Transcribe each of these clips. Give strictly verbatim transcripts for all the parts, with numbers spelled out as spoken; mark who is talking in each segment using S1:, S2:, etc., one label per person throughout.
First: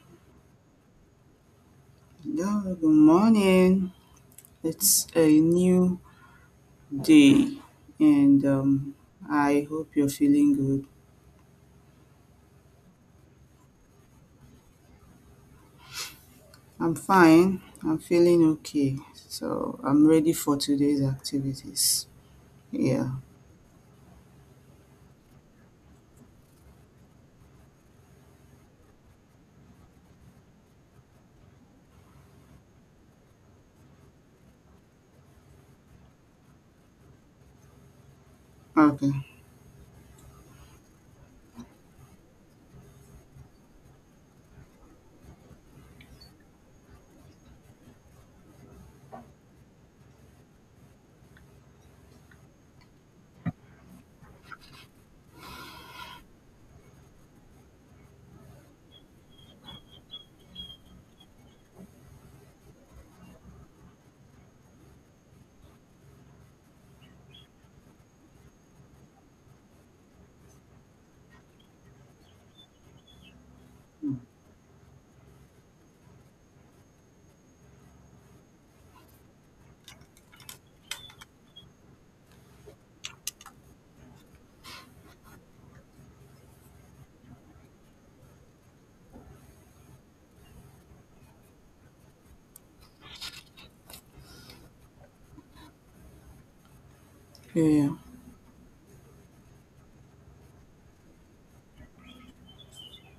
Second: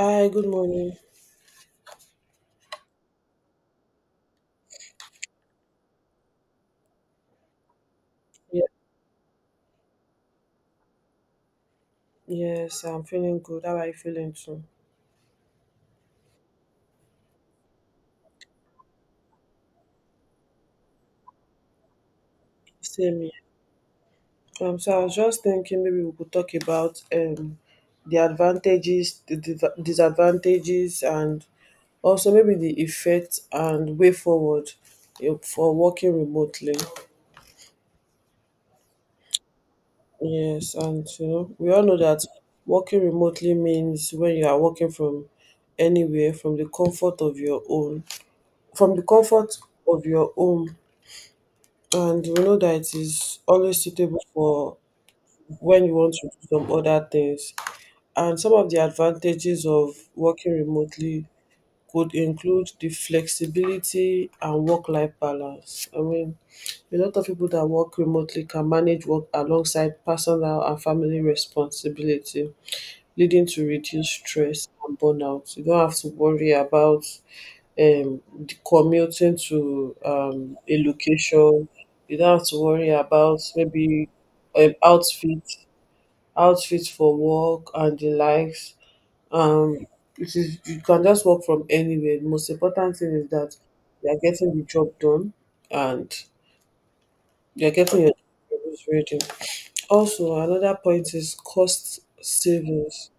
S1: Hi, good morning.
S2: Yeah, good morning. It's a new day, and
S1: Yeah,
S2: um, I hope you're feeling good.
S1: yes, I'm feeling good. How are you feeling too?
S2: I'm fine. I'm feeling okay. So I'm ready for today's activities. Yeah.
S1: Same here. Um, so I was just thinking maybe we could talk about um the advantages, the div- disadvantages, and also maybe the effect and way forward, you know, for working remotely.
S2: Okay.
S1: Yes, and you know we all know that working remotely means when you are working from anywhere, from the comfort of your own, from the comfort of your home, and we know that it is always suitable for when you want to do some other things. And some of the advantages of working remotely could include the flexibility and work life balance. I mean, a lot of people that work remotely can manage work alongside personal and family responsibility leading to reduced stress and burnout. You don't have to worry about um, the commuting to um, a location. You don't have to worry about maybe um, outfit, outfit for work and the likes. Um, it is you can just work from anywhere. The most important thing is that you are getting the job done and
S2: Yeah.
S1: you are
S2: Yeah.
S1: getting your job ready. Also, another point is cost savings.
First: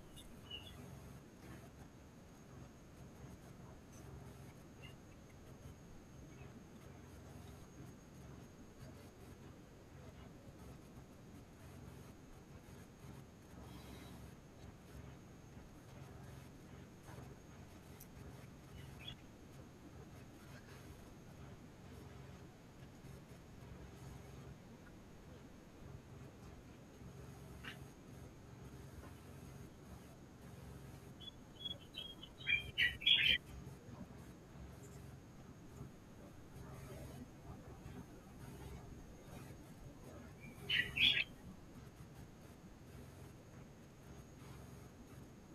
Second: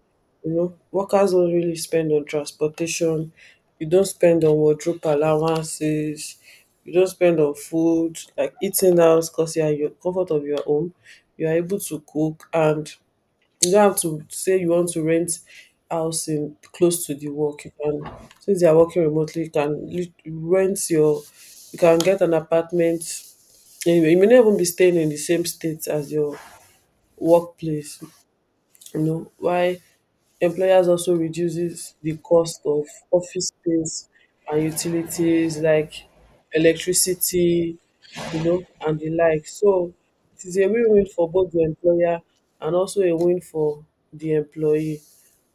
S1: You know, workers don't really spend on transportation. You don't spend on wardrobe allowances. You don't spend on food, like eating out, because you are in your comfort of your home. You are able to cook, and you don't have to say you want to rent house in close to the work. You can, since you are working remotely, you can lit- rent your, you can get an apartment. You you may not even be staying in the same state as your workplace, you know, why employers also reduces the cost of office space and utilities like electricity, you know, and the like. So it is a win-win for both the employer and also a win for the employee.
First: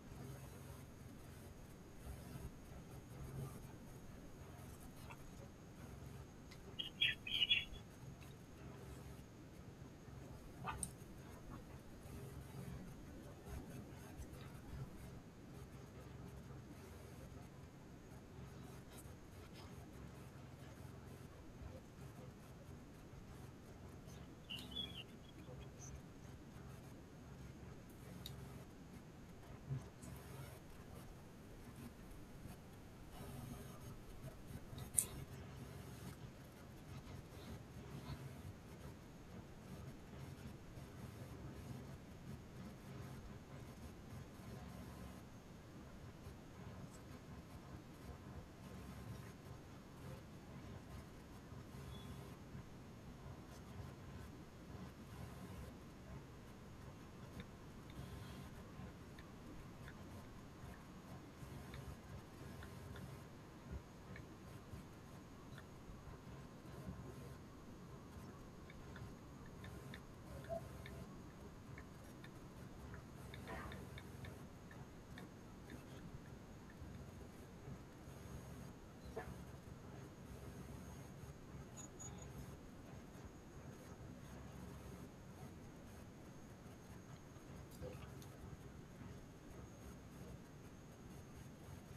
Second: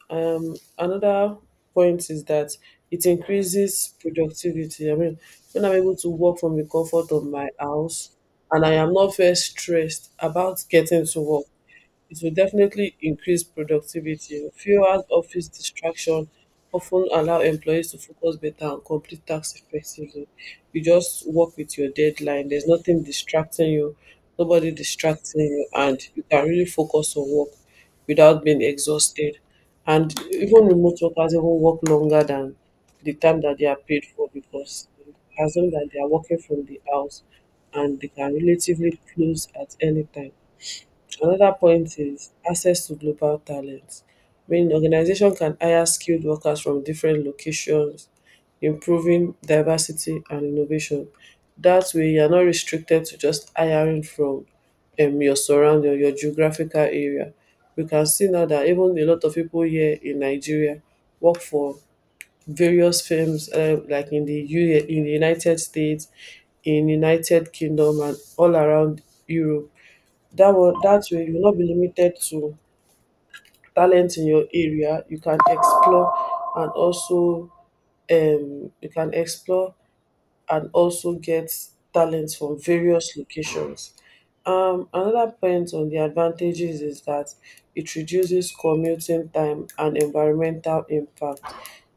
S1: Um, another point is that it increases productivity. I mean, when I'm able to work from the comfort of my house and I am not very stressed about getting to work, it will definitely increase productivity. Fewer office distractions often allow employees to focus better and complete tasks effectively. You just work with your deadline. There's nothing distracting you, nobody distracting you, and you can really focus on work without being exhausted. And even remote workers even work longer than the time that they are paid for because as long as they are working from the house and they can relatively close at any time. Another point is access to global talent. When organization can hire skilled workers from different locations, improving diversity and innovation. That way, you're not restricted to just hiring from um, your surrounding or your geographical area. We can see now that even a lot of people here in Nigeria work for various firms uh, like in the U- in the United States, in United Kingdom, and all around Europe, that one that way you will not be limited to talent in your area, you can explore and also um, you can explore and also get talents from various locations. Um, another point on the advantages is that it reduces commuting time and environmental impact.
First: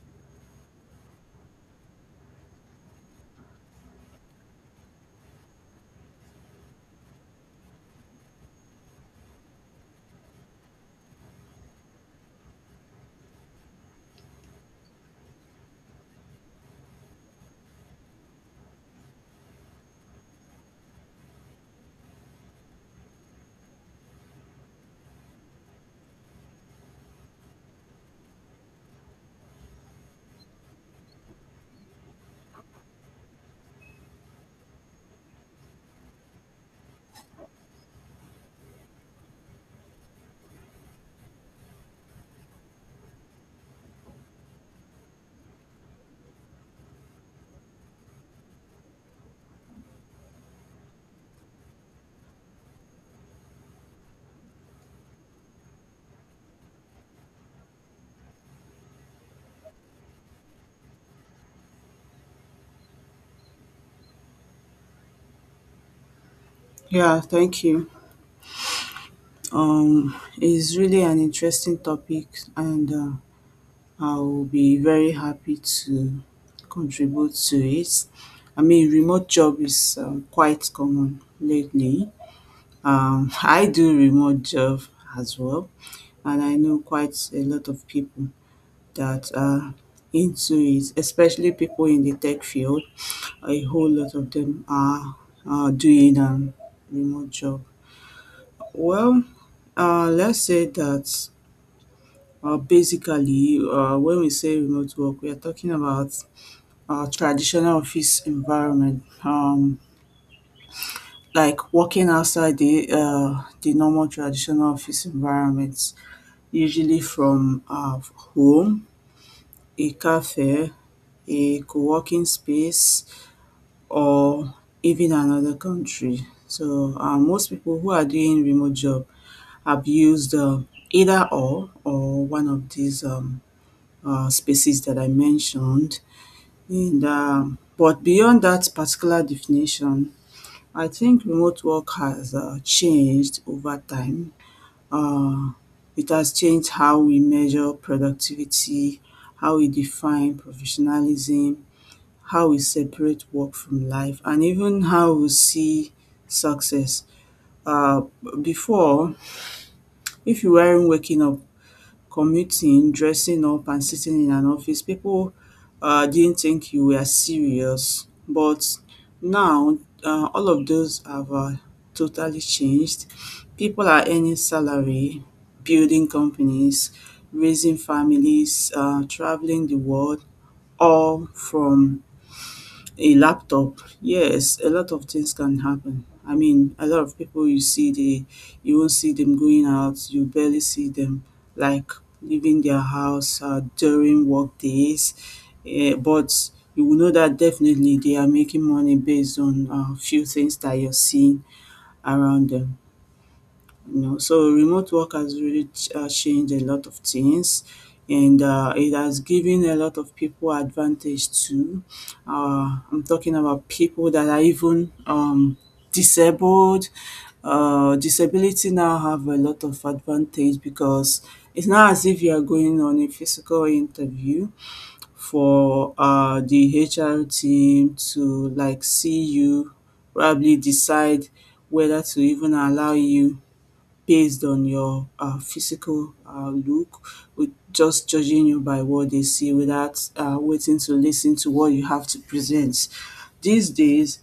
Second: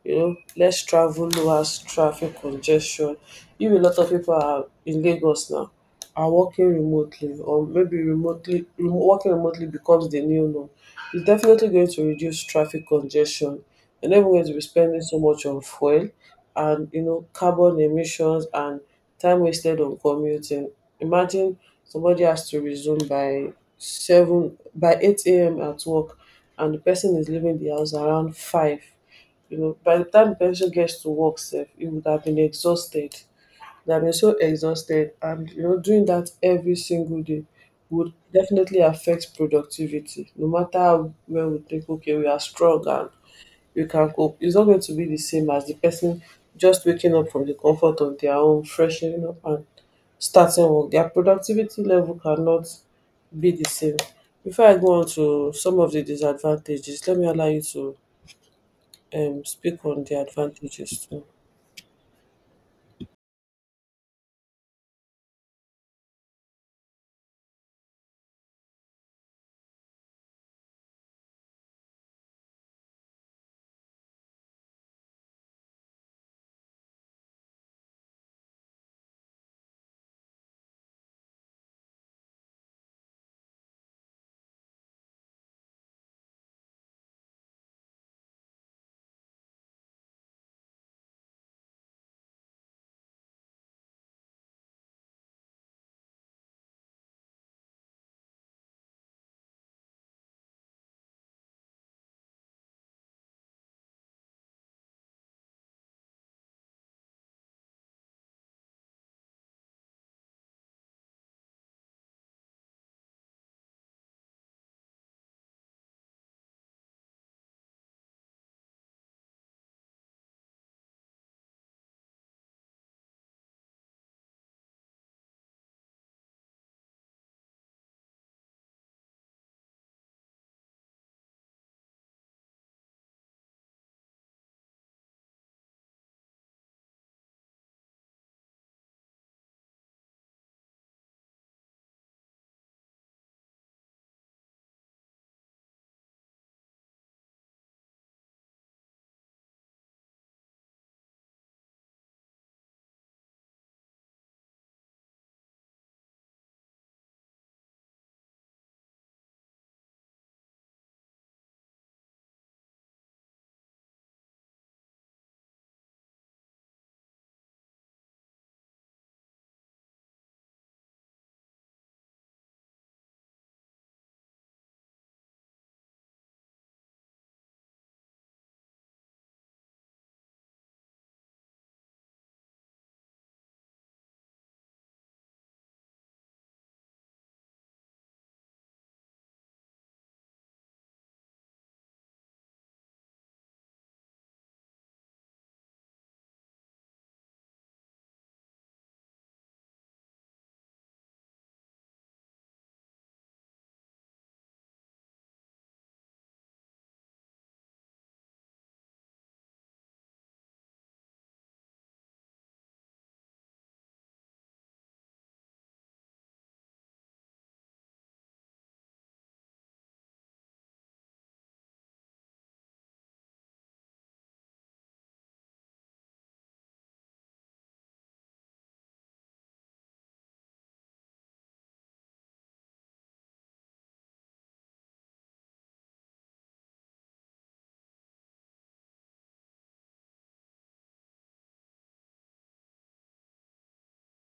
S1: You know, less travel lowers traffic congestion. If a lot of people are in Lagos now, are working remotely, or maybe remotely rem- working remotely becomes the new norm. It's definitely going to reduce traffic congestion. You're never going to be spending so much on fuel and you know carbon emissions and time wasted on commuting. Imagine somebody has to resume by seven by eight a.m. at work, and the person is leaving the house around five. You know, by the time the person gets to work, safe, he would have been exhausted. They have been so exhausted, and you know, doing that every single day would definitely affect productivity. No matter how well we think, okay, we are strong and you can cope. It's not going to be the same as the person just waking up from the comfort of their home, freshening up and starting work. Their productivity level cannot be the same. Before I go on to some of the disadvantages, let me allow you to um, speak on the advantages too.
S2: Yeah, thank you. Um, it's really an interesting topic, and uh, I'll be very happy to contribute to it. I mean, remote job is um, quite common lately. Um, I do remote job as well, and I know quite a lot of people that are into it, especially people in the tech field. A whole lot of them are uh, doing a remote job. Well, uh, let's say that uh, basically, uh, when we say remote work, we are talking about uh, traditional office environment, um, like working outside the uh, the normal traditional office environments, usually from uh, home, a cafe, a co-working space, or even another country. So uh, most people who are doing remote job have used uh, either or or one of these um, uh, spaces that I mentioned. And um, but beyond that particular definition, I think remote work has uh, changed over time. Uh, it has changed how we measure productivity, how we define professionalism, how we separate work from life, and even how we see success. Uh, Before, if you weren't waking up commuting, dressing up and sitting in an office, people uh, didn't think you were serious. But now, uh, all of those have uh, totally changed. People are earning salary, building companies, raising families, uh, traveling the world, all from a laptop. Yes, a lot of things can happen. I mean, a lot of people you see, they you won't see them going out. You barely see them like leaving their house uh, during work days. Eh, but you will know that definitely they are making money based on a few things that you're seeing around them you know. So remote work has really ch- uh, changed a lot of things, and uh, it has given a lot of people advantage too. Uh, I'm talking about people that are even um, disabled. Uh, disability now have a lot of advantage because it's not as if you are going on a physical interview for uh, the H R team to like see you, probably decide whether to even allow you based on your uh, physical uh, look, with just judging you by what they see without uh, waiting to listen to what you have to present. These days,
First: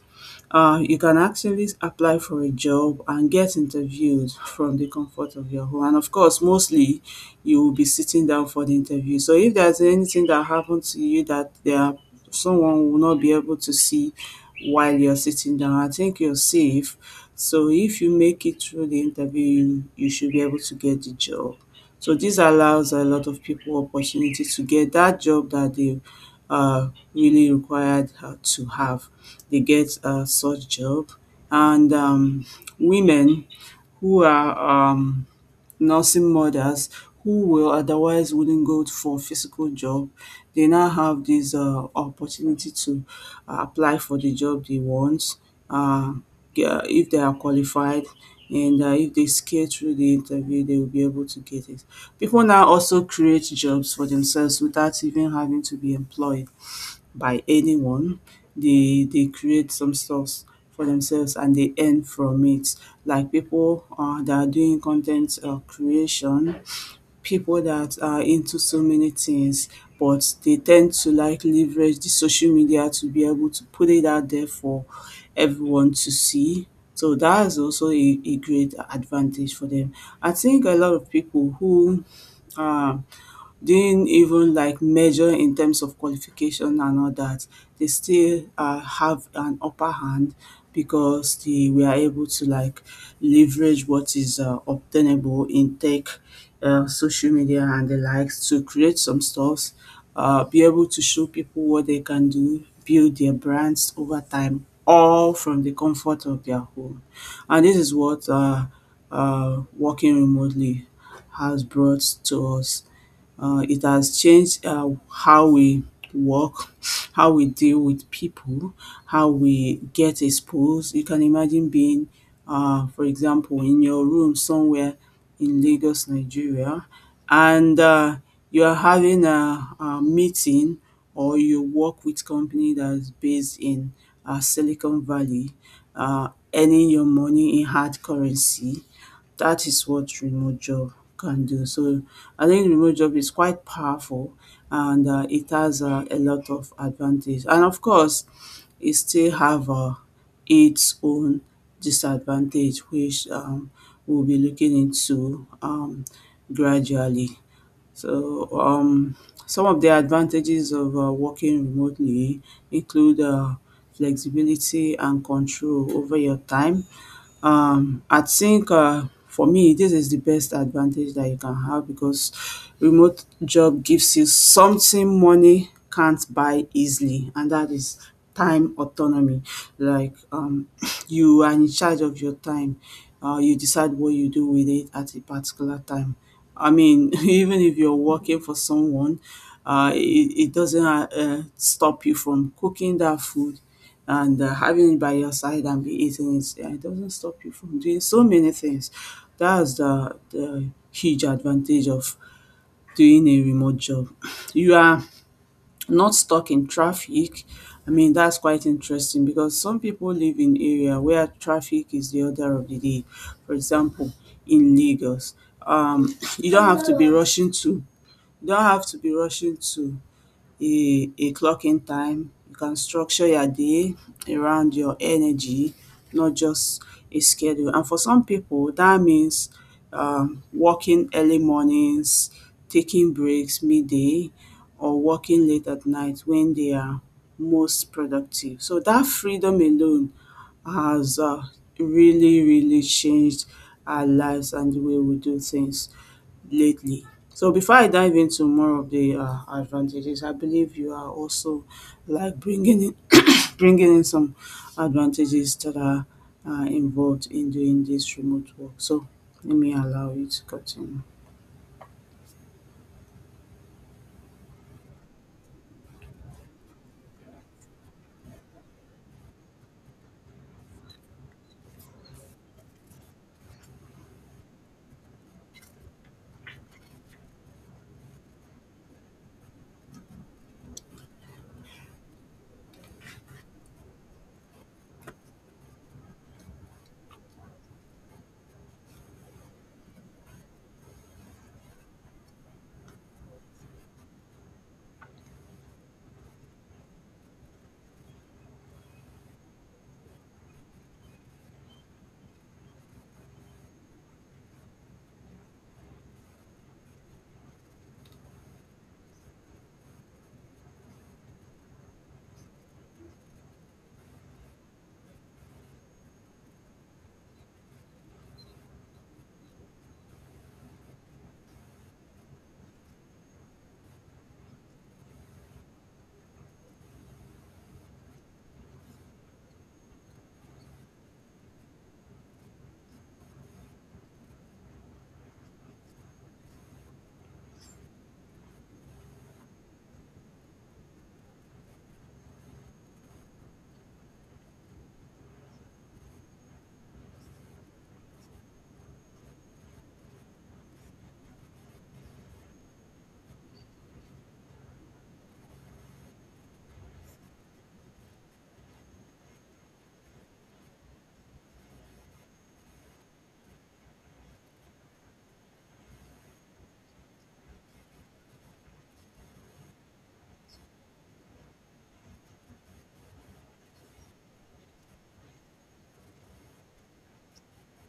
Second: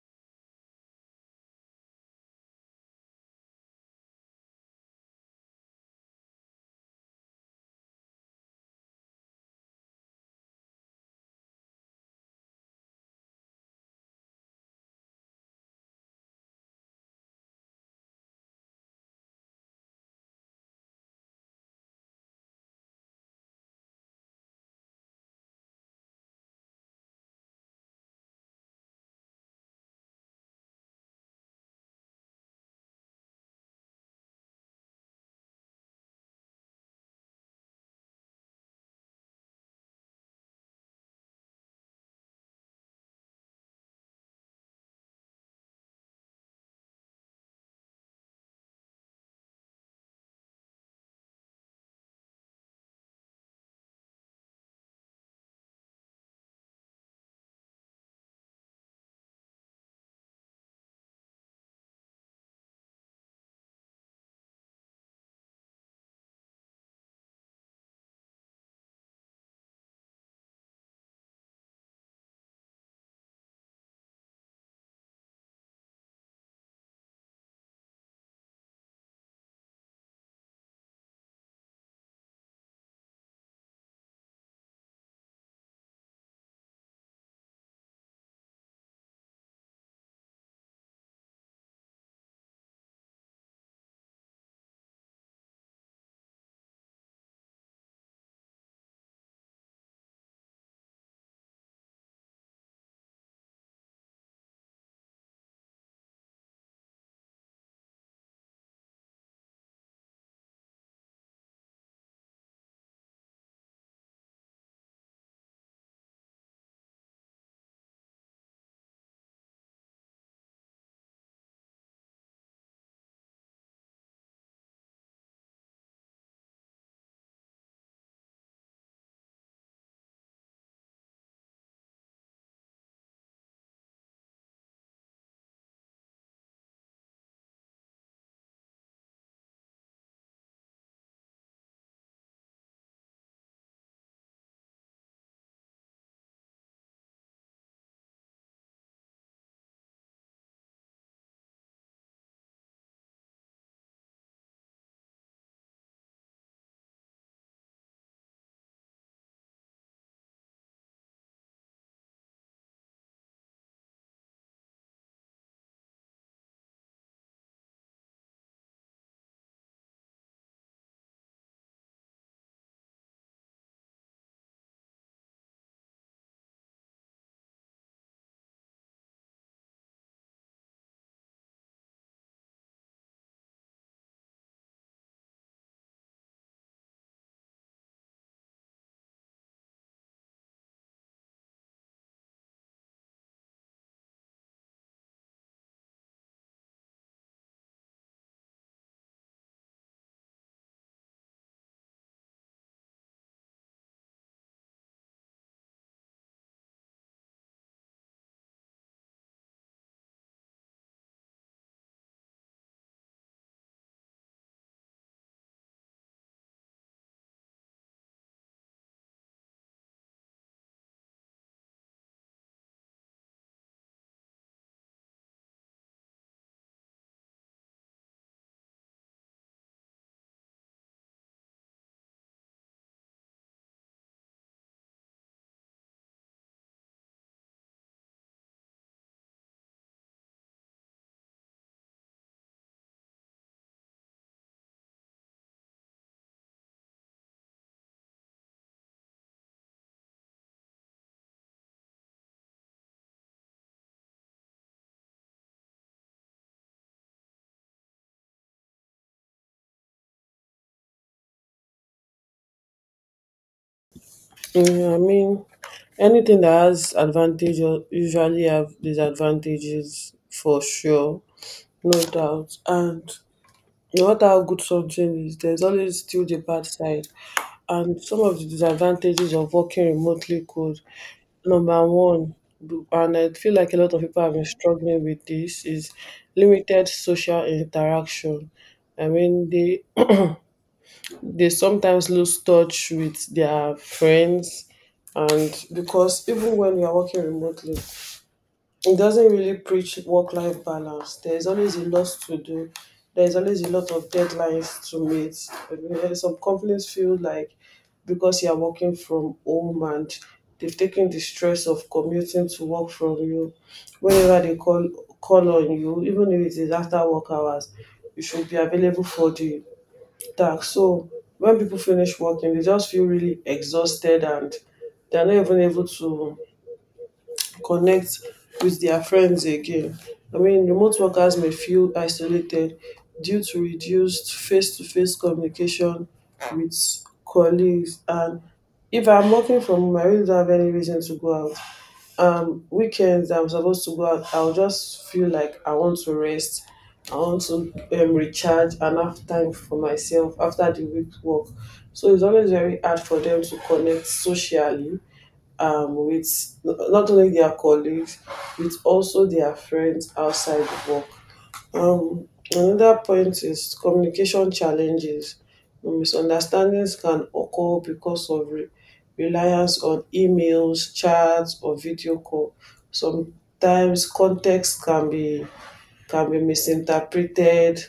S2: uh, you can actually apply for a job and get interviewed from the comfort of your home. And of course, mostly you will be sitting down for the interview. So if there's anything that happened to you that there someone will not be able to see while you're sitting down, I think you're safe. So if you make it through the interview, you, you should be able to get the job. So this allows a lot of people opportunity to get that job that they are really required uh, to have. They get uh, such job, and um, women who are um, nursing mothers who will otherwise wouldn't go for physical job. They now have this uh, opportunity to uh, apply for the job they want, uh, yeah, if they are qualified. And uh, if they scale through the interview, they will be able to get it. People now also create jobs for themselves without even having to be employed by anyone. They they create some stuffs for themselves and they earn from it. Like people uh, that are doing content uh, creation, people that are into so many things, but they tend to like leverage the social media to be able to put it out there for everyone to see. So that is also a, a great advantage for them. I think a lot of people who um didn't even like measure in terms of qualification and all that, they still uh, have an upper hand because they were able to like leverage what is uh, obtainable in tech, uh, social media and the likes to create some stuffs, uh, be able to show people what they can do, build their brands over time, all from the comfort of their home. And this is what uh, uh, working remotely has brought to us. Uh, it has changed uh, how we work, how we deal with people, how we get exposed. You can imagine being, uh, for example, in your room somewhere in Lagos, Nigeria, and uh, you are having a, a meeting or you work with company that's based in uh, Silicon Valley, uh, earning your money in hard currency. That is what remote job can do. So I think remote job is quite powerful, and uh, it has uh, a lot of advantage. And of course, it still have uh, its own disadvantage, which um, we'll be looking into um, gradually. So um, some of the advantages of uh, working remotely include uh, flexibility and control over your time. um, I think uh, for me, this is the best advantage that you can have because remote job gives you something money can't buy easily, and that is time autonomy. Like um, you are in charge of your time. Uh, you decide what you do with it at a particular time. I mean, even if you're working for someone, uh, it, it doesn't uh, uh, stop you from cooking that food and uh, having it by your side and be eating it, yeah, it doesn't stop you from doing so many things. That's the the huge advantage of doing a remote job. You are not stuck in traffic. I mean, that's quite interesting because some people live in area where traffic is the order of the day. For example, in Lagos, um, you don't have to be rushing to you don't have to be rushing to a a clocking time. You can structure your day around your energy, not just a schedule. And for some people, that means um, working early mornings, taking breaks midday, or working late at night when they are most productive. So that freedom alone has uh, really, really changed our lives and the way we do things lately. So before I dive into more of the uh, advantages, I believe you are also like bringing in bringing in some advantages that are uh, involved in doing this remote work. So let me allow you to continue.
S1: Mm, I mean, anything that has advantage u- usually have disadvantages for sure, no doubt. And no matter how good something is, there's always still the bad side. And some of the disadvantages of working remotely could number one, b- and I feel like a lot of people have been struggling with this, is limited social interaction. I mean, they they sometimes lose touch with their friends, and because even when you are working remotely, it doesn't really preach work life balance. There's always a lot to do. There's always a lot of deadlines to meet. I mean, eh, some companies feel like because you are working from home and they've taken the stress of commuting to work from you, whenever they call call on you, even if it is after work hours, you should be available for the task. So when people finish working, they just feel really exhausted and they're not even able to connect with their friends again. I mean, remote workers may feel isolated due to reduced face to face communication with colleagues. And if I'm working from home, I really don't have any reason to go out. Um, weekends, I'm supposed to go out, I'll just feel like I want to rest. I want to um, recharge and have time for myself after the week work. So it's always very hard for them to connect socially um, with not only their colleagues, with also their friends outside of work. Um, Another point is communication challenges. Misunderstandings can occur because of re- reliance on emails, chats, or video call. Sometimes context can be can be misinterpreted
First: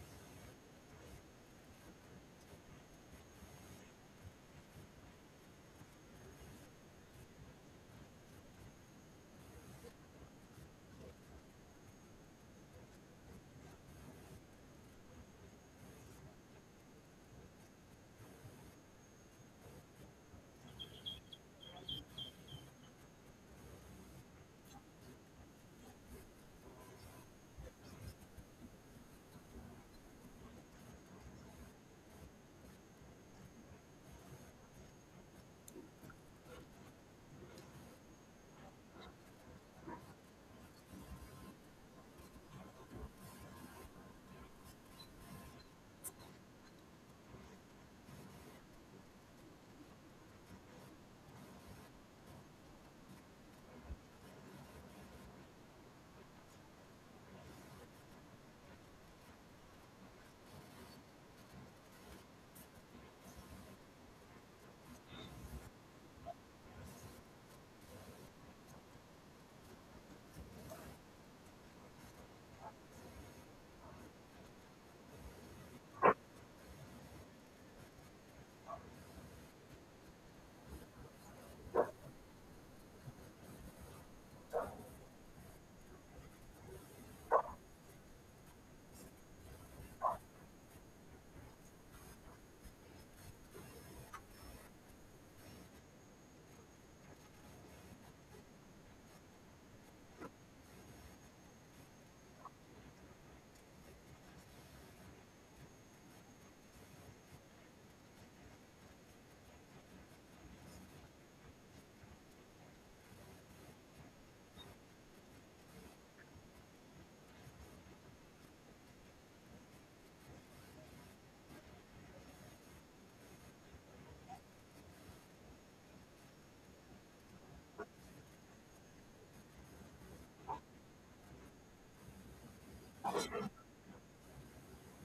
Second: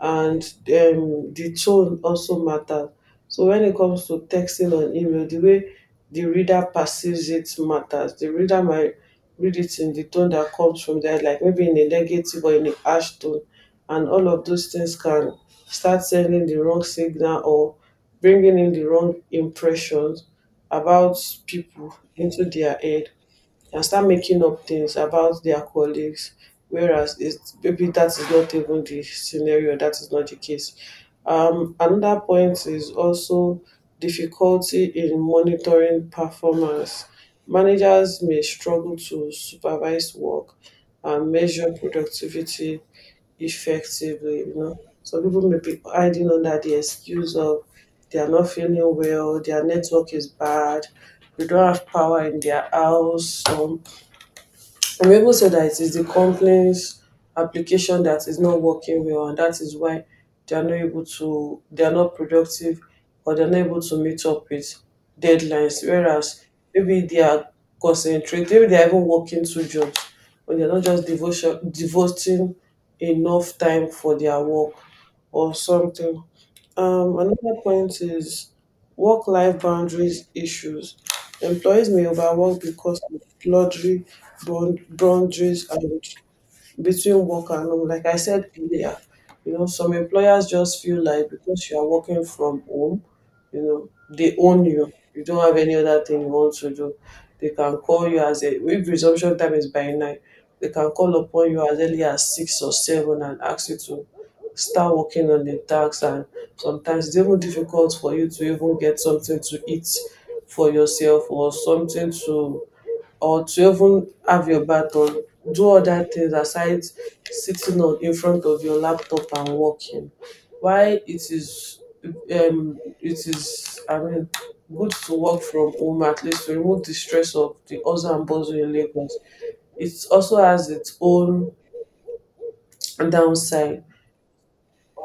S1: and um, the tone also matters. So when it comes to texting on email, the way the reader perceives it matters. The reader might read it in the tone that comes from there, like maybe in a negative or in a harsh tone, and all of those things can start sending the wrong signal or bringing in the wrong impressions about people into their head and start making up things about their colleagues whereas it's maybe that is not even the scenario, that is not the case. Um, another point is also difficulty in monitoring performance. Managers may struggle to supervise work and measure productivity effectively, you know. Some people may be hiding under the excuse of they are not feeling well, their network is bad, they don't have power in their house, some Revo said that it is the company's application that is not working well, and that is why they are not able to, they are not productive, or they are not able to meet up with deadlines. Whereas maybe they are concentrated, maybe they are even working two jobs, but they are not just devotion, devoting enough time for their work or something. Um, another point is work life boundaries issues. Employees may overwork because of blurry bound- boundaries and between work and home. Like I said earlier, you know, some employers just feel like because you are working from home, you know, they own you. You don't have any other thing you want to do. They can call you as a if resumption time is by nine, they can call upon you as early as six or seven and ask you to start working on the tax, and sometimes it's even difficult for you to even get something to eat for yourself or something to or to even have your bath or do other things aside sitting on in front of your laptop and working. Why it is um it is, I mean, good to work from home at least to remove the stress of the hustle and bustle in Lagos, it also has its own downside.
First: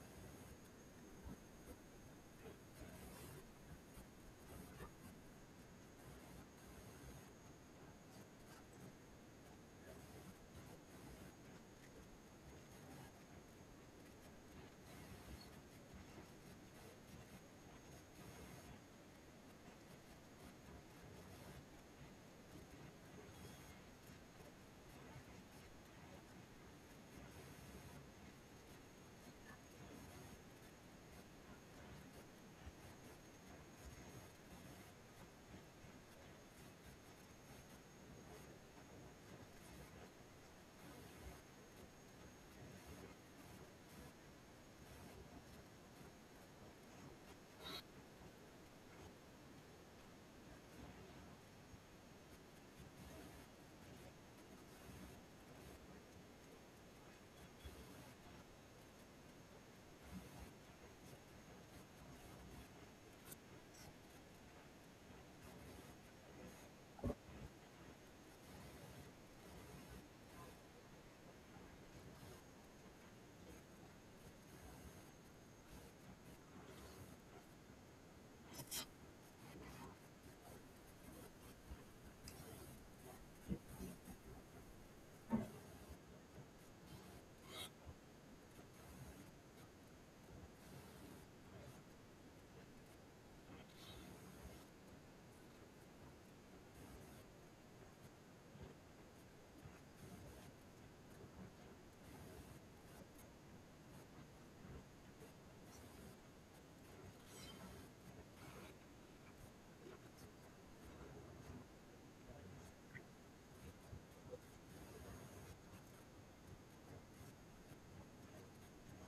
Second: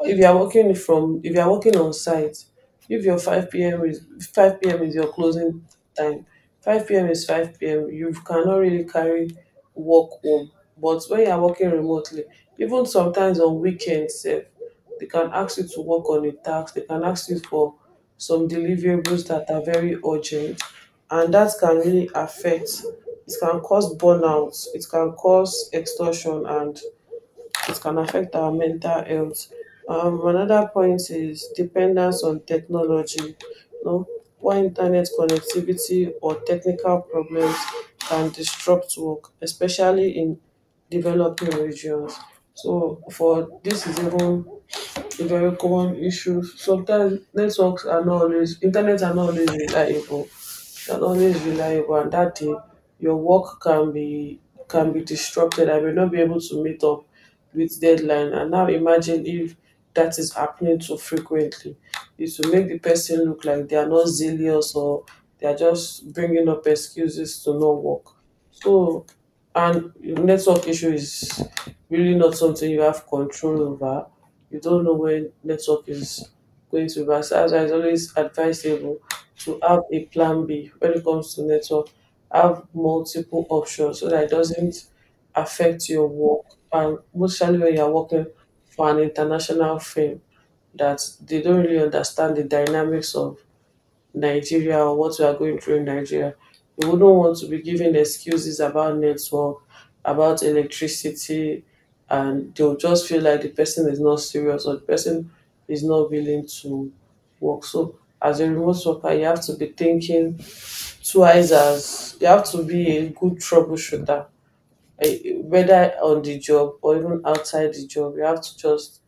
S1: If you are working from, if you are working on site, if your five p m is five p m is your closing time, five p m is five p m. You cannot really carry work home. But when you are working remotely, even sometimes on weekends, sef, they can ask you to work on a task. They can ask you for some deliverables that are very urgent, and that can really affect. It can cause burnout. It can cause extortion and it can affect our mental health. Um, another point is dependence on technology. You know, poor internet connectivity or technical problems can disrupt work, especially in developing regions. So for this is even a very common issue. Sometimes networks are not always internet are not always reliable and always reliable, and that day your work can be can be disrupted. I may not be able to meet up with deadline. And now imagine if that is happening too frequently, it will make the person look like they are not zealous or they are just bringing up excuses to not work. So, and network issue is really not something you have control over. You don't know when network is going to be bad. So as I, always advisable to have a plan B when it comes to network. Have multiple options so that it doesn't affect your work, and mostly when you're working for an international firm that, they don't really understand the dynamics of Nigeria or what we are going through in Nigeria. We wouldn't want to be given excuses about network, about electricity, and they'll just feel like the person is not serious or the person is not willing to work. So, as a remote worker, you have to be thinking twice, as you have to be a good troubleshooter, eh, whether on the job or even outside the job. You have to just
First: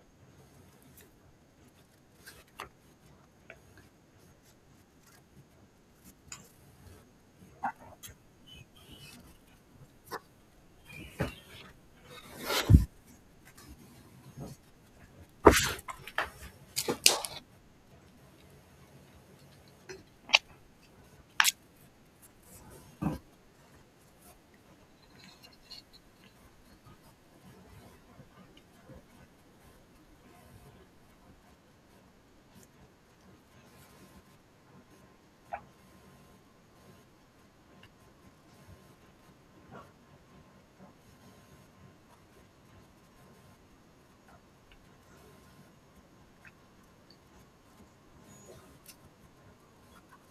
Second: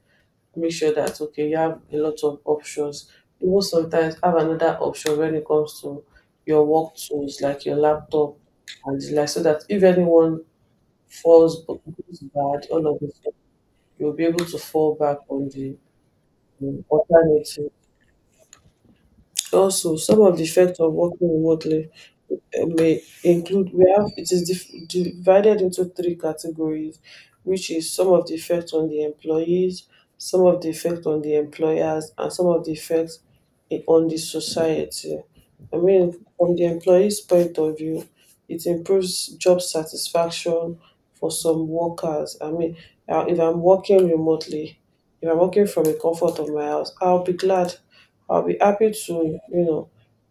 S1: make sure that okay you have a lot of options, even sometimes have another option when it comes to your work tools like your laptop and the like, so that if anyone falls b- goes bad all of a sudden, you'll be able to fall back on the um, alternative. Also, some of the effects of working remotely uh, may include, we have, it is dif- divided into three categories, which is some of the effects on the employees, some of the effect on the employers, and some of the effects i- on the society. I mean, from the employees' point of view, it improves job satisfaction for some workers. I mean, uh, if I'm working remotely, if I'm working from the comfort of my house, I'll be glad I'll be happy to, you know,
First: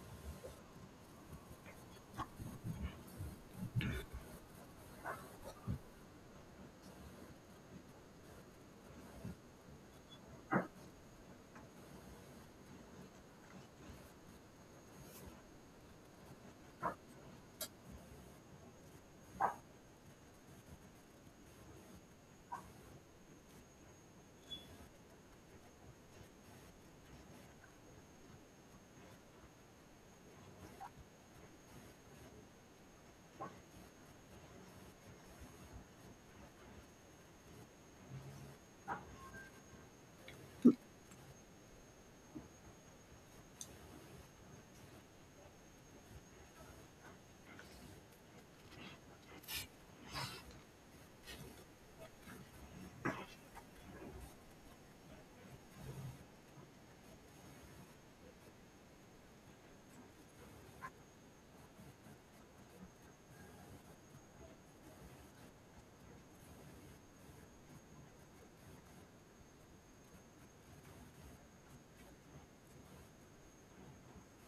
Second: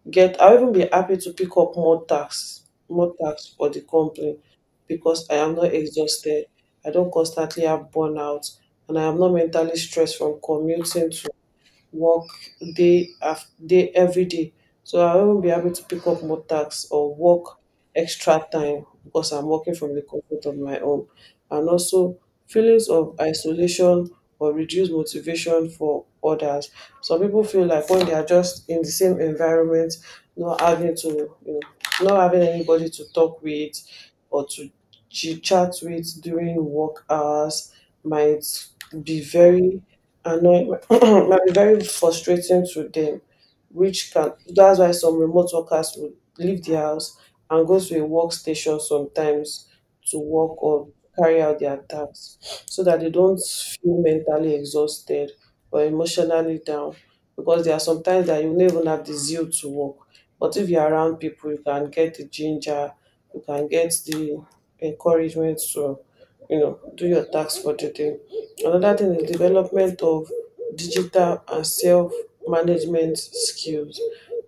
S1: get I'll even be happy to pick up more tasks, more tasks for the company because I am not exhausted. I don't constantly have burnout and I am not mentally stressed from commuting to work day after day every day. So I won't be able to pick up more tasks or work extra time because I'm working from the comfort of my home. And also feelings of isolation or reduced motivation for others. Some people feel like when they are just in the same environment, not having to, you know, not having anybody to talk with or to chit chat with during work hours might be very annoying, might be very frustrating to them, which can that's why some remote workers will leave the house and go to a workstation sometimes to work or carry out their tasks so that they don't feel mentally exhausted or emotionally down, because there are sometimes that you never have the zeal to work. But if you're around people, you can get the ginger, you can get the encouragement to, you know, do your tasks for the day. Another thing is development of digital and self management skills.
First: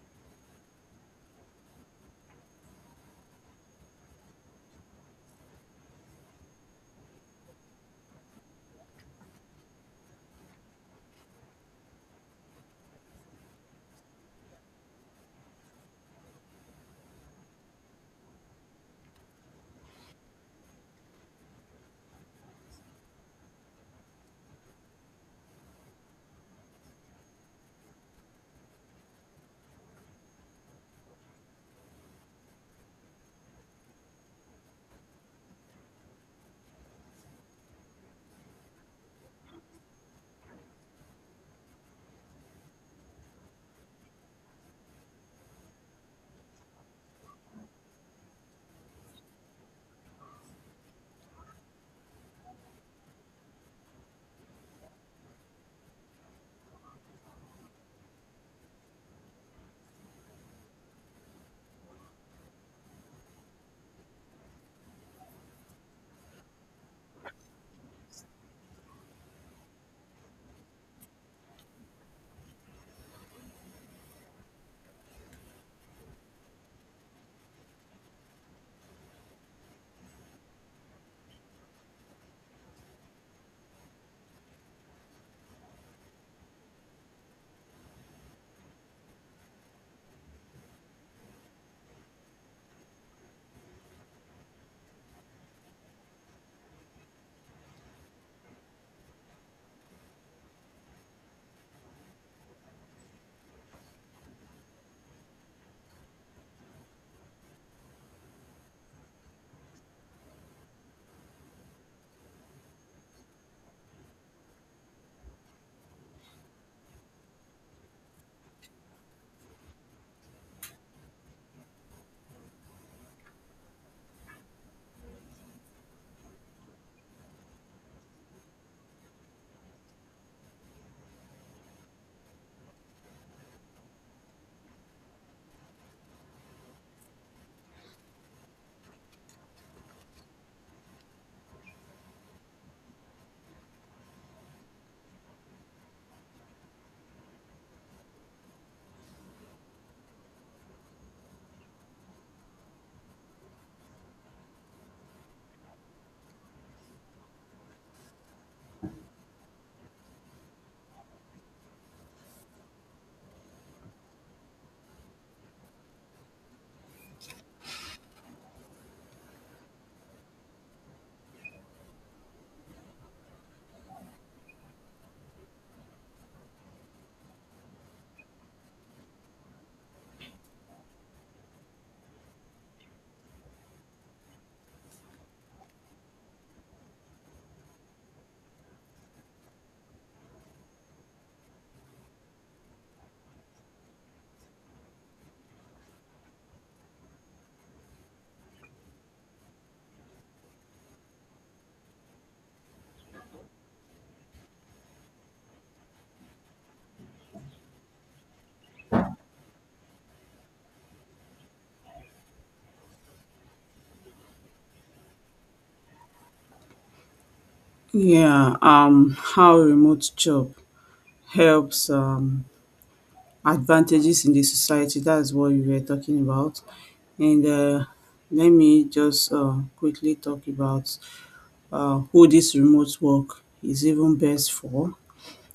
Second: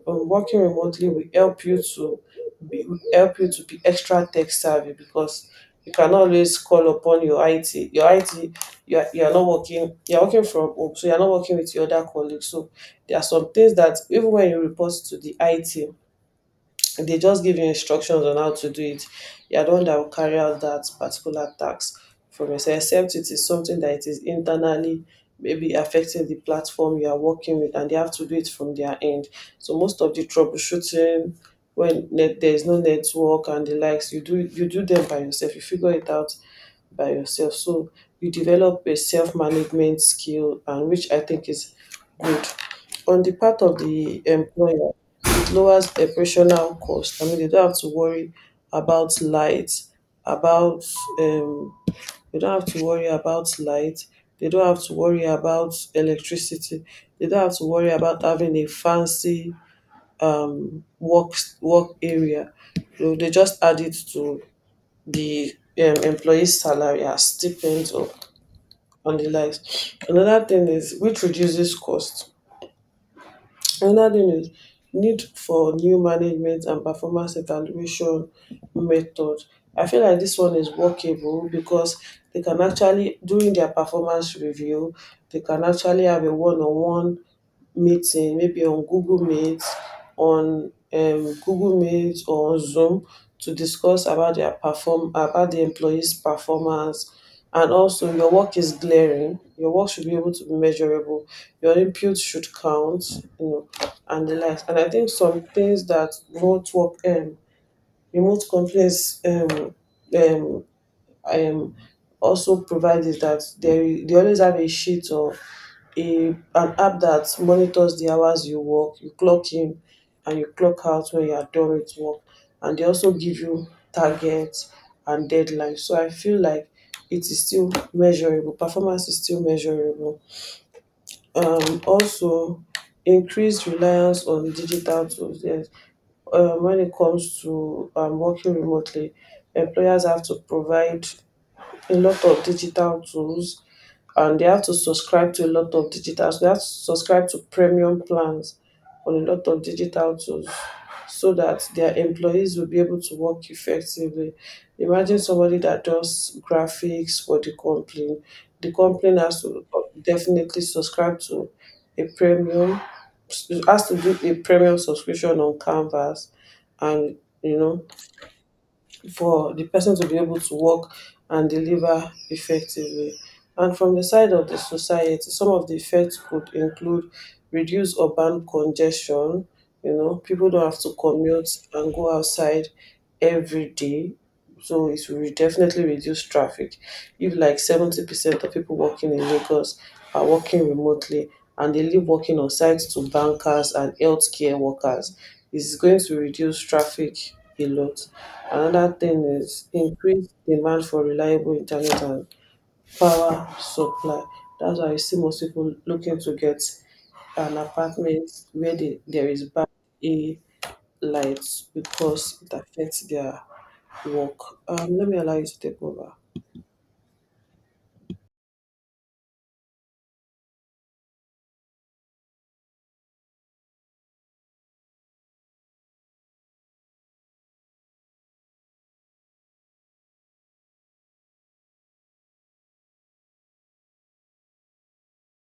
S1: Um, working remotely will help you to be, will help you to be extra tech savvy, because you cannot always call upon your I T. Your I T, you are, you are not working. You are working from home, so you are not working with your other colleagues. So there are some things that even when you report to the I T, they just give you instructions on how to do it. You are the one that will carry out that particular task from yourself, except it is something that it is internally maybe affecting the platform you are working with and they have to do it from their end. So most of the troubleshooting when net, there is no network and the likes, you do you do them by yourself. You figure it out by yourself. So you develop a self-management skill, and which I think is good. On the part of the employer, lowers operational cost. I mean, they don't have to worry about light, about, um, they don't have to worry about light. They don't have to worry about electricity. They don't have to worry about having a fancy um, work work area. So they just add it to the um, employee's salary as stipends or on the likes. Another thing is which reduces cost Another thing is need for new management and performance evaluation method. I feel like this one is workable because they can actually, during their performance review, they can actually have a one on one meeting, maybe on Google Meet, on um, Google Meet or on Zoom to discuss about their perform about the employees' performance. And also, your work is glaring. Your work should be able to be measurable. Your input should count, you know, and the likes. And I think some things that remote work, um, remote companies, um, um, um, also provide is that they they always have a sheet or a an app that monitors the hours you work, you clock in and you clock out when you are done with work. And they also give you targets and deadlines. So I feel like it is still measurable. Performance is still measurable. Um, also, increased reliance on digital tools. Yes. Um, when it comes to um, working remotely, employers have to provide a lot of digital tools, and they have to subscribe to a lot of digital so they have to subscribe to premium plans on a lot of digital tools so that their employees will be able to work effectively. Imagine somebody that does graphics for the company, the company has to uh, definitely subscribe to a premium has to do a premium subscription on canvas, and you know, for the person to be able to work and deliver effectively. And from the side of the society, some of the effects could include reduce urban congestion. You know, people don't have to commute and go outside every day. So it will definitely reduce traffic. If like seventy percent of people working in Lagos are working remotely and they leave working on sites to bankers and healthcare workers, is going to reduce traffic a lot. Another thing is increased demand for reliable internet and power supply. That's why you see most people looking to get an apartment where they, there is bad a light, because it affects their work. Um, let me allow you to take over.
S2: Yeah, um, how remote job helps um, advantages in the society. That's what we were talking about. And uh, let me just uh, quickly talk about uh, who this remote work is even best for.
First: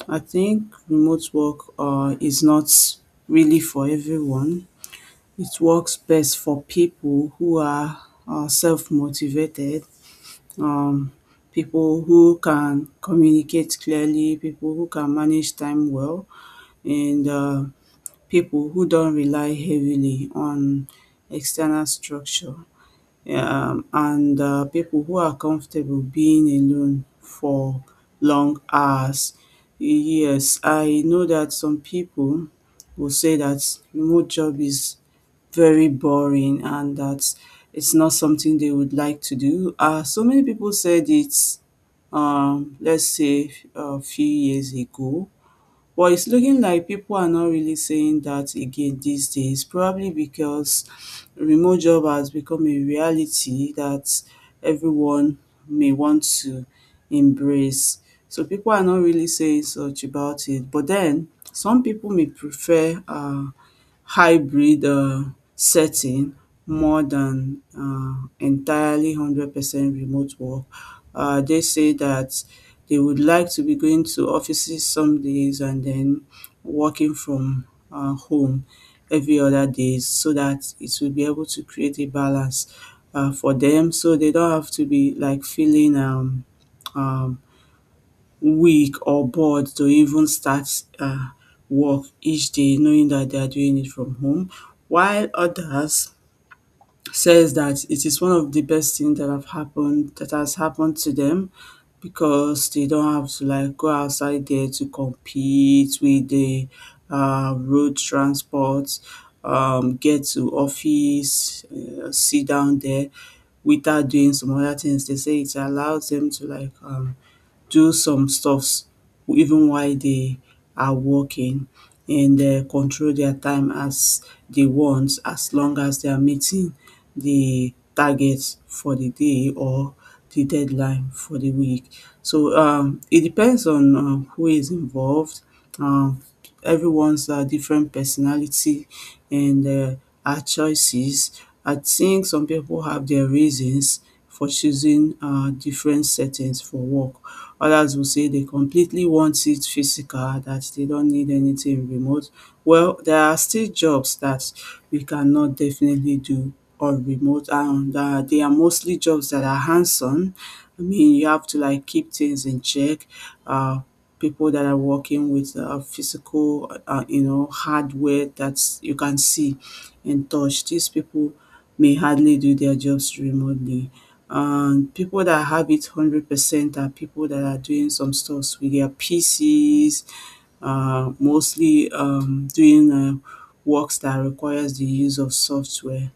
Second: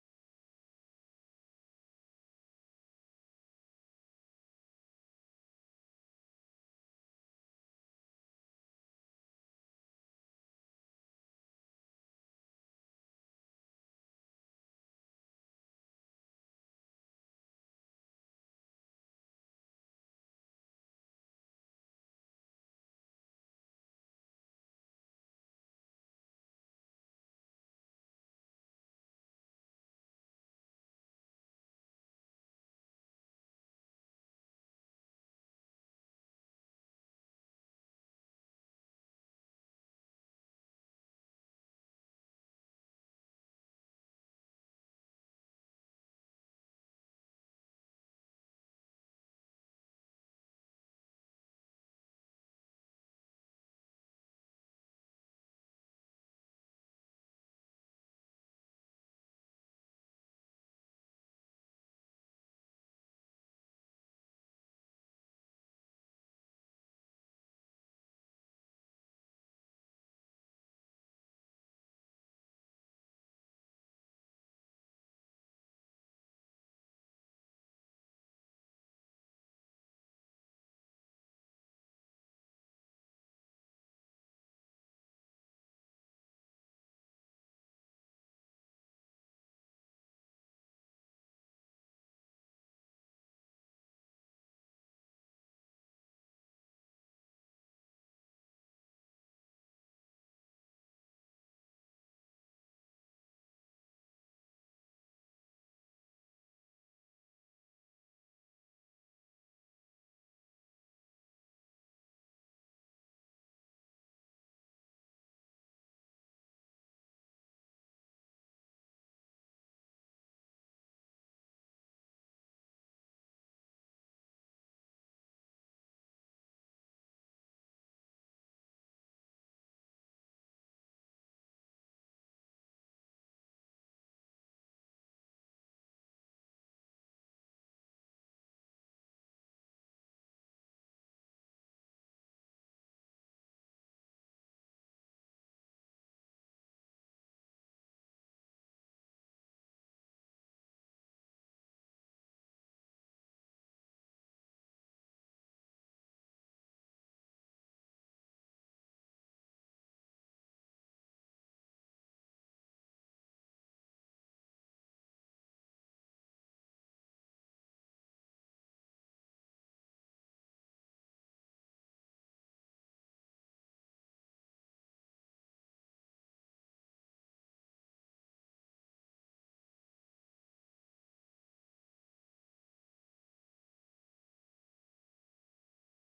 S2: I think remote work uh, is not really for everyone. It works best for people who are uh, self motivated, um, people who can communicate clearly, people who can manage time well, and uh, people who don't rely heavily on external structure, um, and uh, people who are comfortable being alone for long hours. Yes, I know that some people will say that remote job is very boring and that it's not something they would like to do. Uh, so many people said it's, um, let's say, a few years ago, but it's looking like people are not really saying that again these days, probably because remote job has become a reality that everyone may want to embrace. So people are not really saying such about it. But then some people may prefer uh hybrid, uh, setting more than, uh, entirely one hundred percent remote work. Uh, they say that they would like to be going to offices some days and then working from, uh, home every other days so that it will be able to create a balance, uh, for them so they don't have to be like feeling, um, um weak or bored to even start uh, work each day knowing that they are doing it from home, while others says that it is one of the best things that have happened that has happened to them because they don't have to like go outside there to compete with the uh, road transport, um, get to office, uh, sit down there without doing some other things. They say it allows them to like um, do some stuffs even while they are working, and uh, control their time as they want, as long as they are meeting the targets for the day or the deadline for the week. So um, it depends on uh, who is involved. Um, Everyone's uh, different personality and uh, our choices. I think some people have their reasons for choosing uh, different settings for work. Others will say they completely want it physical, that they don't need anything remote. Well, there are still jobs that we cannot definitely do on remote, and uh, they are mostly jobs that are hands on. I mean, you have to like keep things in check. Uh, People that are working with uh, physical, uh, you know, hardware that you can see and touch. These people may hardly do their jobs remotely. And people that have it one hundred percent are people that are doing some stuffs with their P Cs, uh, mostly um, doing uh, works that requires the use of software.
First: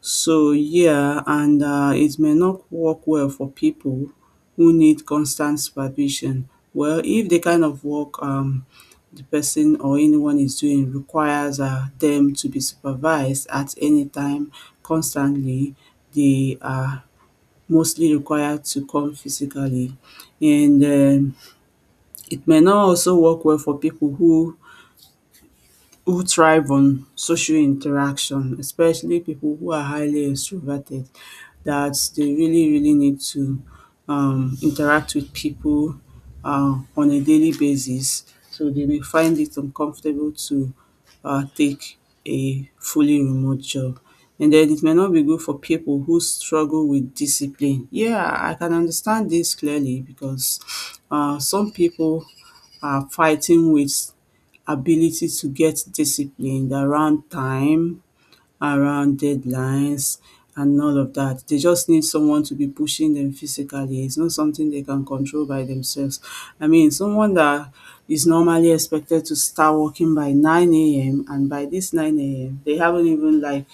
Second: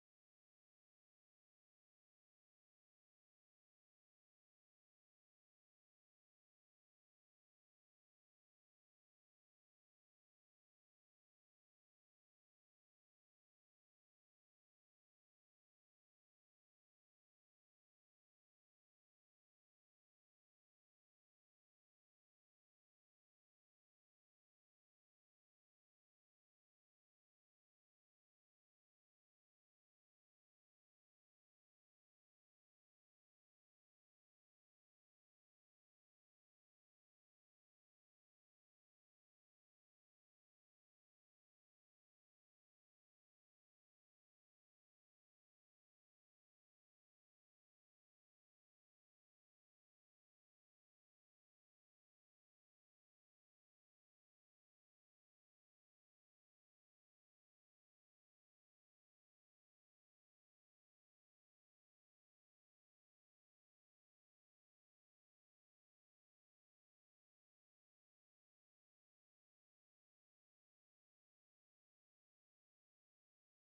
S2: So yeah, and uh, it may not work well for people who need constant supervision. Well, if the kind of work um, the person or anyone is doing requires uh, them to be supervised at any time, constantly, they are mostly required to come physically. And um, it may not also work well for people who who thrive on social interaction, especially people who are highly extroverted, that they really, really need to um, interact with people uh, on a daily basis. So they may find it uncomfortable to uh, take a fully remote job. And then it may not be good for people who struggle with discipline. Yeah, I can understand this clearly because uh, some people are fighting with ability to get disciplined around time, around deadlines, and all of that. They just need someone to be pushing them physically. It's not something they can control by themselves. I mean, someone that is normally expected to start working by nine a m and by this nine a m, they haven't even like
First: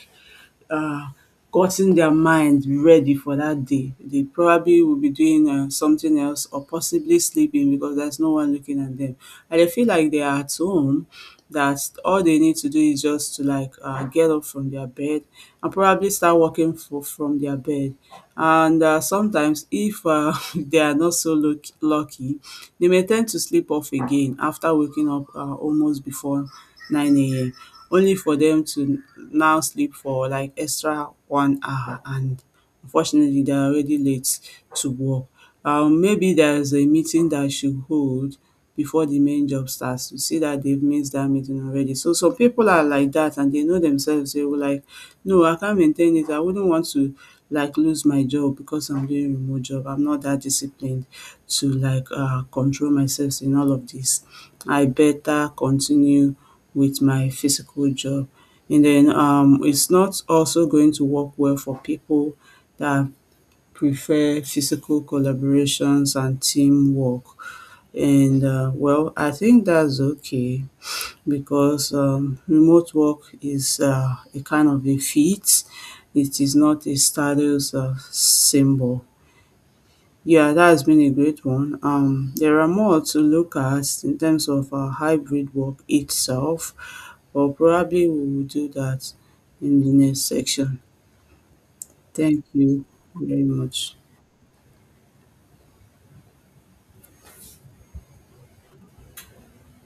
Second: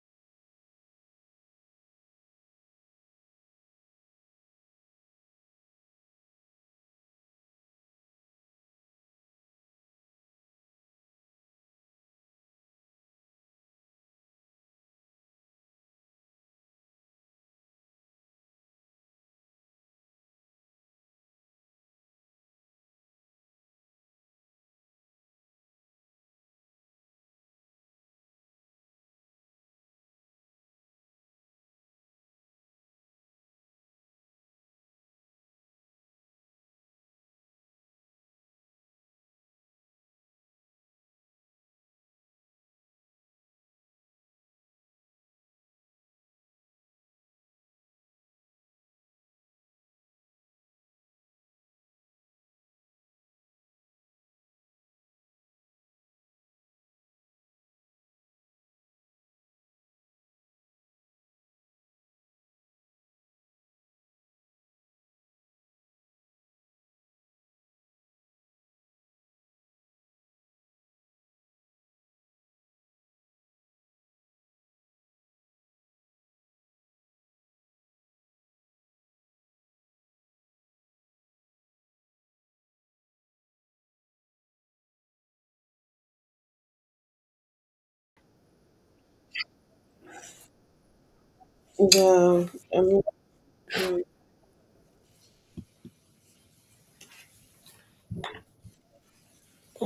S2: uh, gotten their mind ready for that day. They probably will be doing uh, something else or possibly sleeping because there's no one looking at them. And they feel like they are at home, that all they need to do is just to like uh, get up from their bed and probably start working for, from their bed. And uh, sometimes, if uh, they are not so luck- lucky, they may tend to sleep off again after waking up uh, almost before nine a m only for them to now sleep for like extra one hour, and unfortunately they're already late to work. Um, maybe there's a meeting that should hold before the main job starts to see that they've missed that meeting already. So some people are like that and they know themselves, they were like, no, I can't maintain it. I wouldn't want to like lose my job because I'm doing remote job. I'm not that disciplined to like uh, control myself in all of this. I better continue with my physical job. And then um, it's not also going to work well for people that prefer physical collaborations and teamwork. And uh, well, I think that's okay because um, remote work is uh, a kind of a feat. It is not a status uh, symbol. Yeah, that has been a great one. Um, there are more to look at in terms of uh, hybrid work itself, but probably we will do that in the next section. Thank
S1: Yeah, I
S2: you
S1: mean,
S2: very much.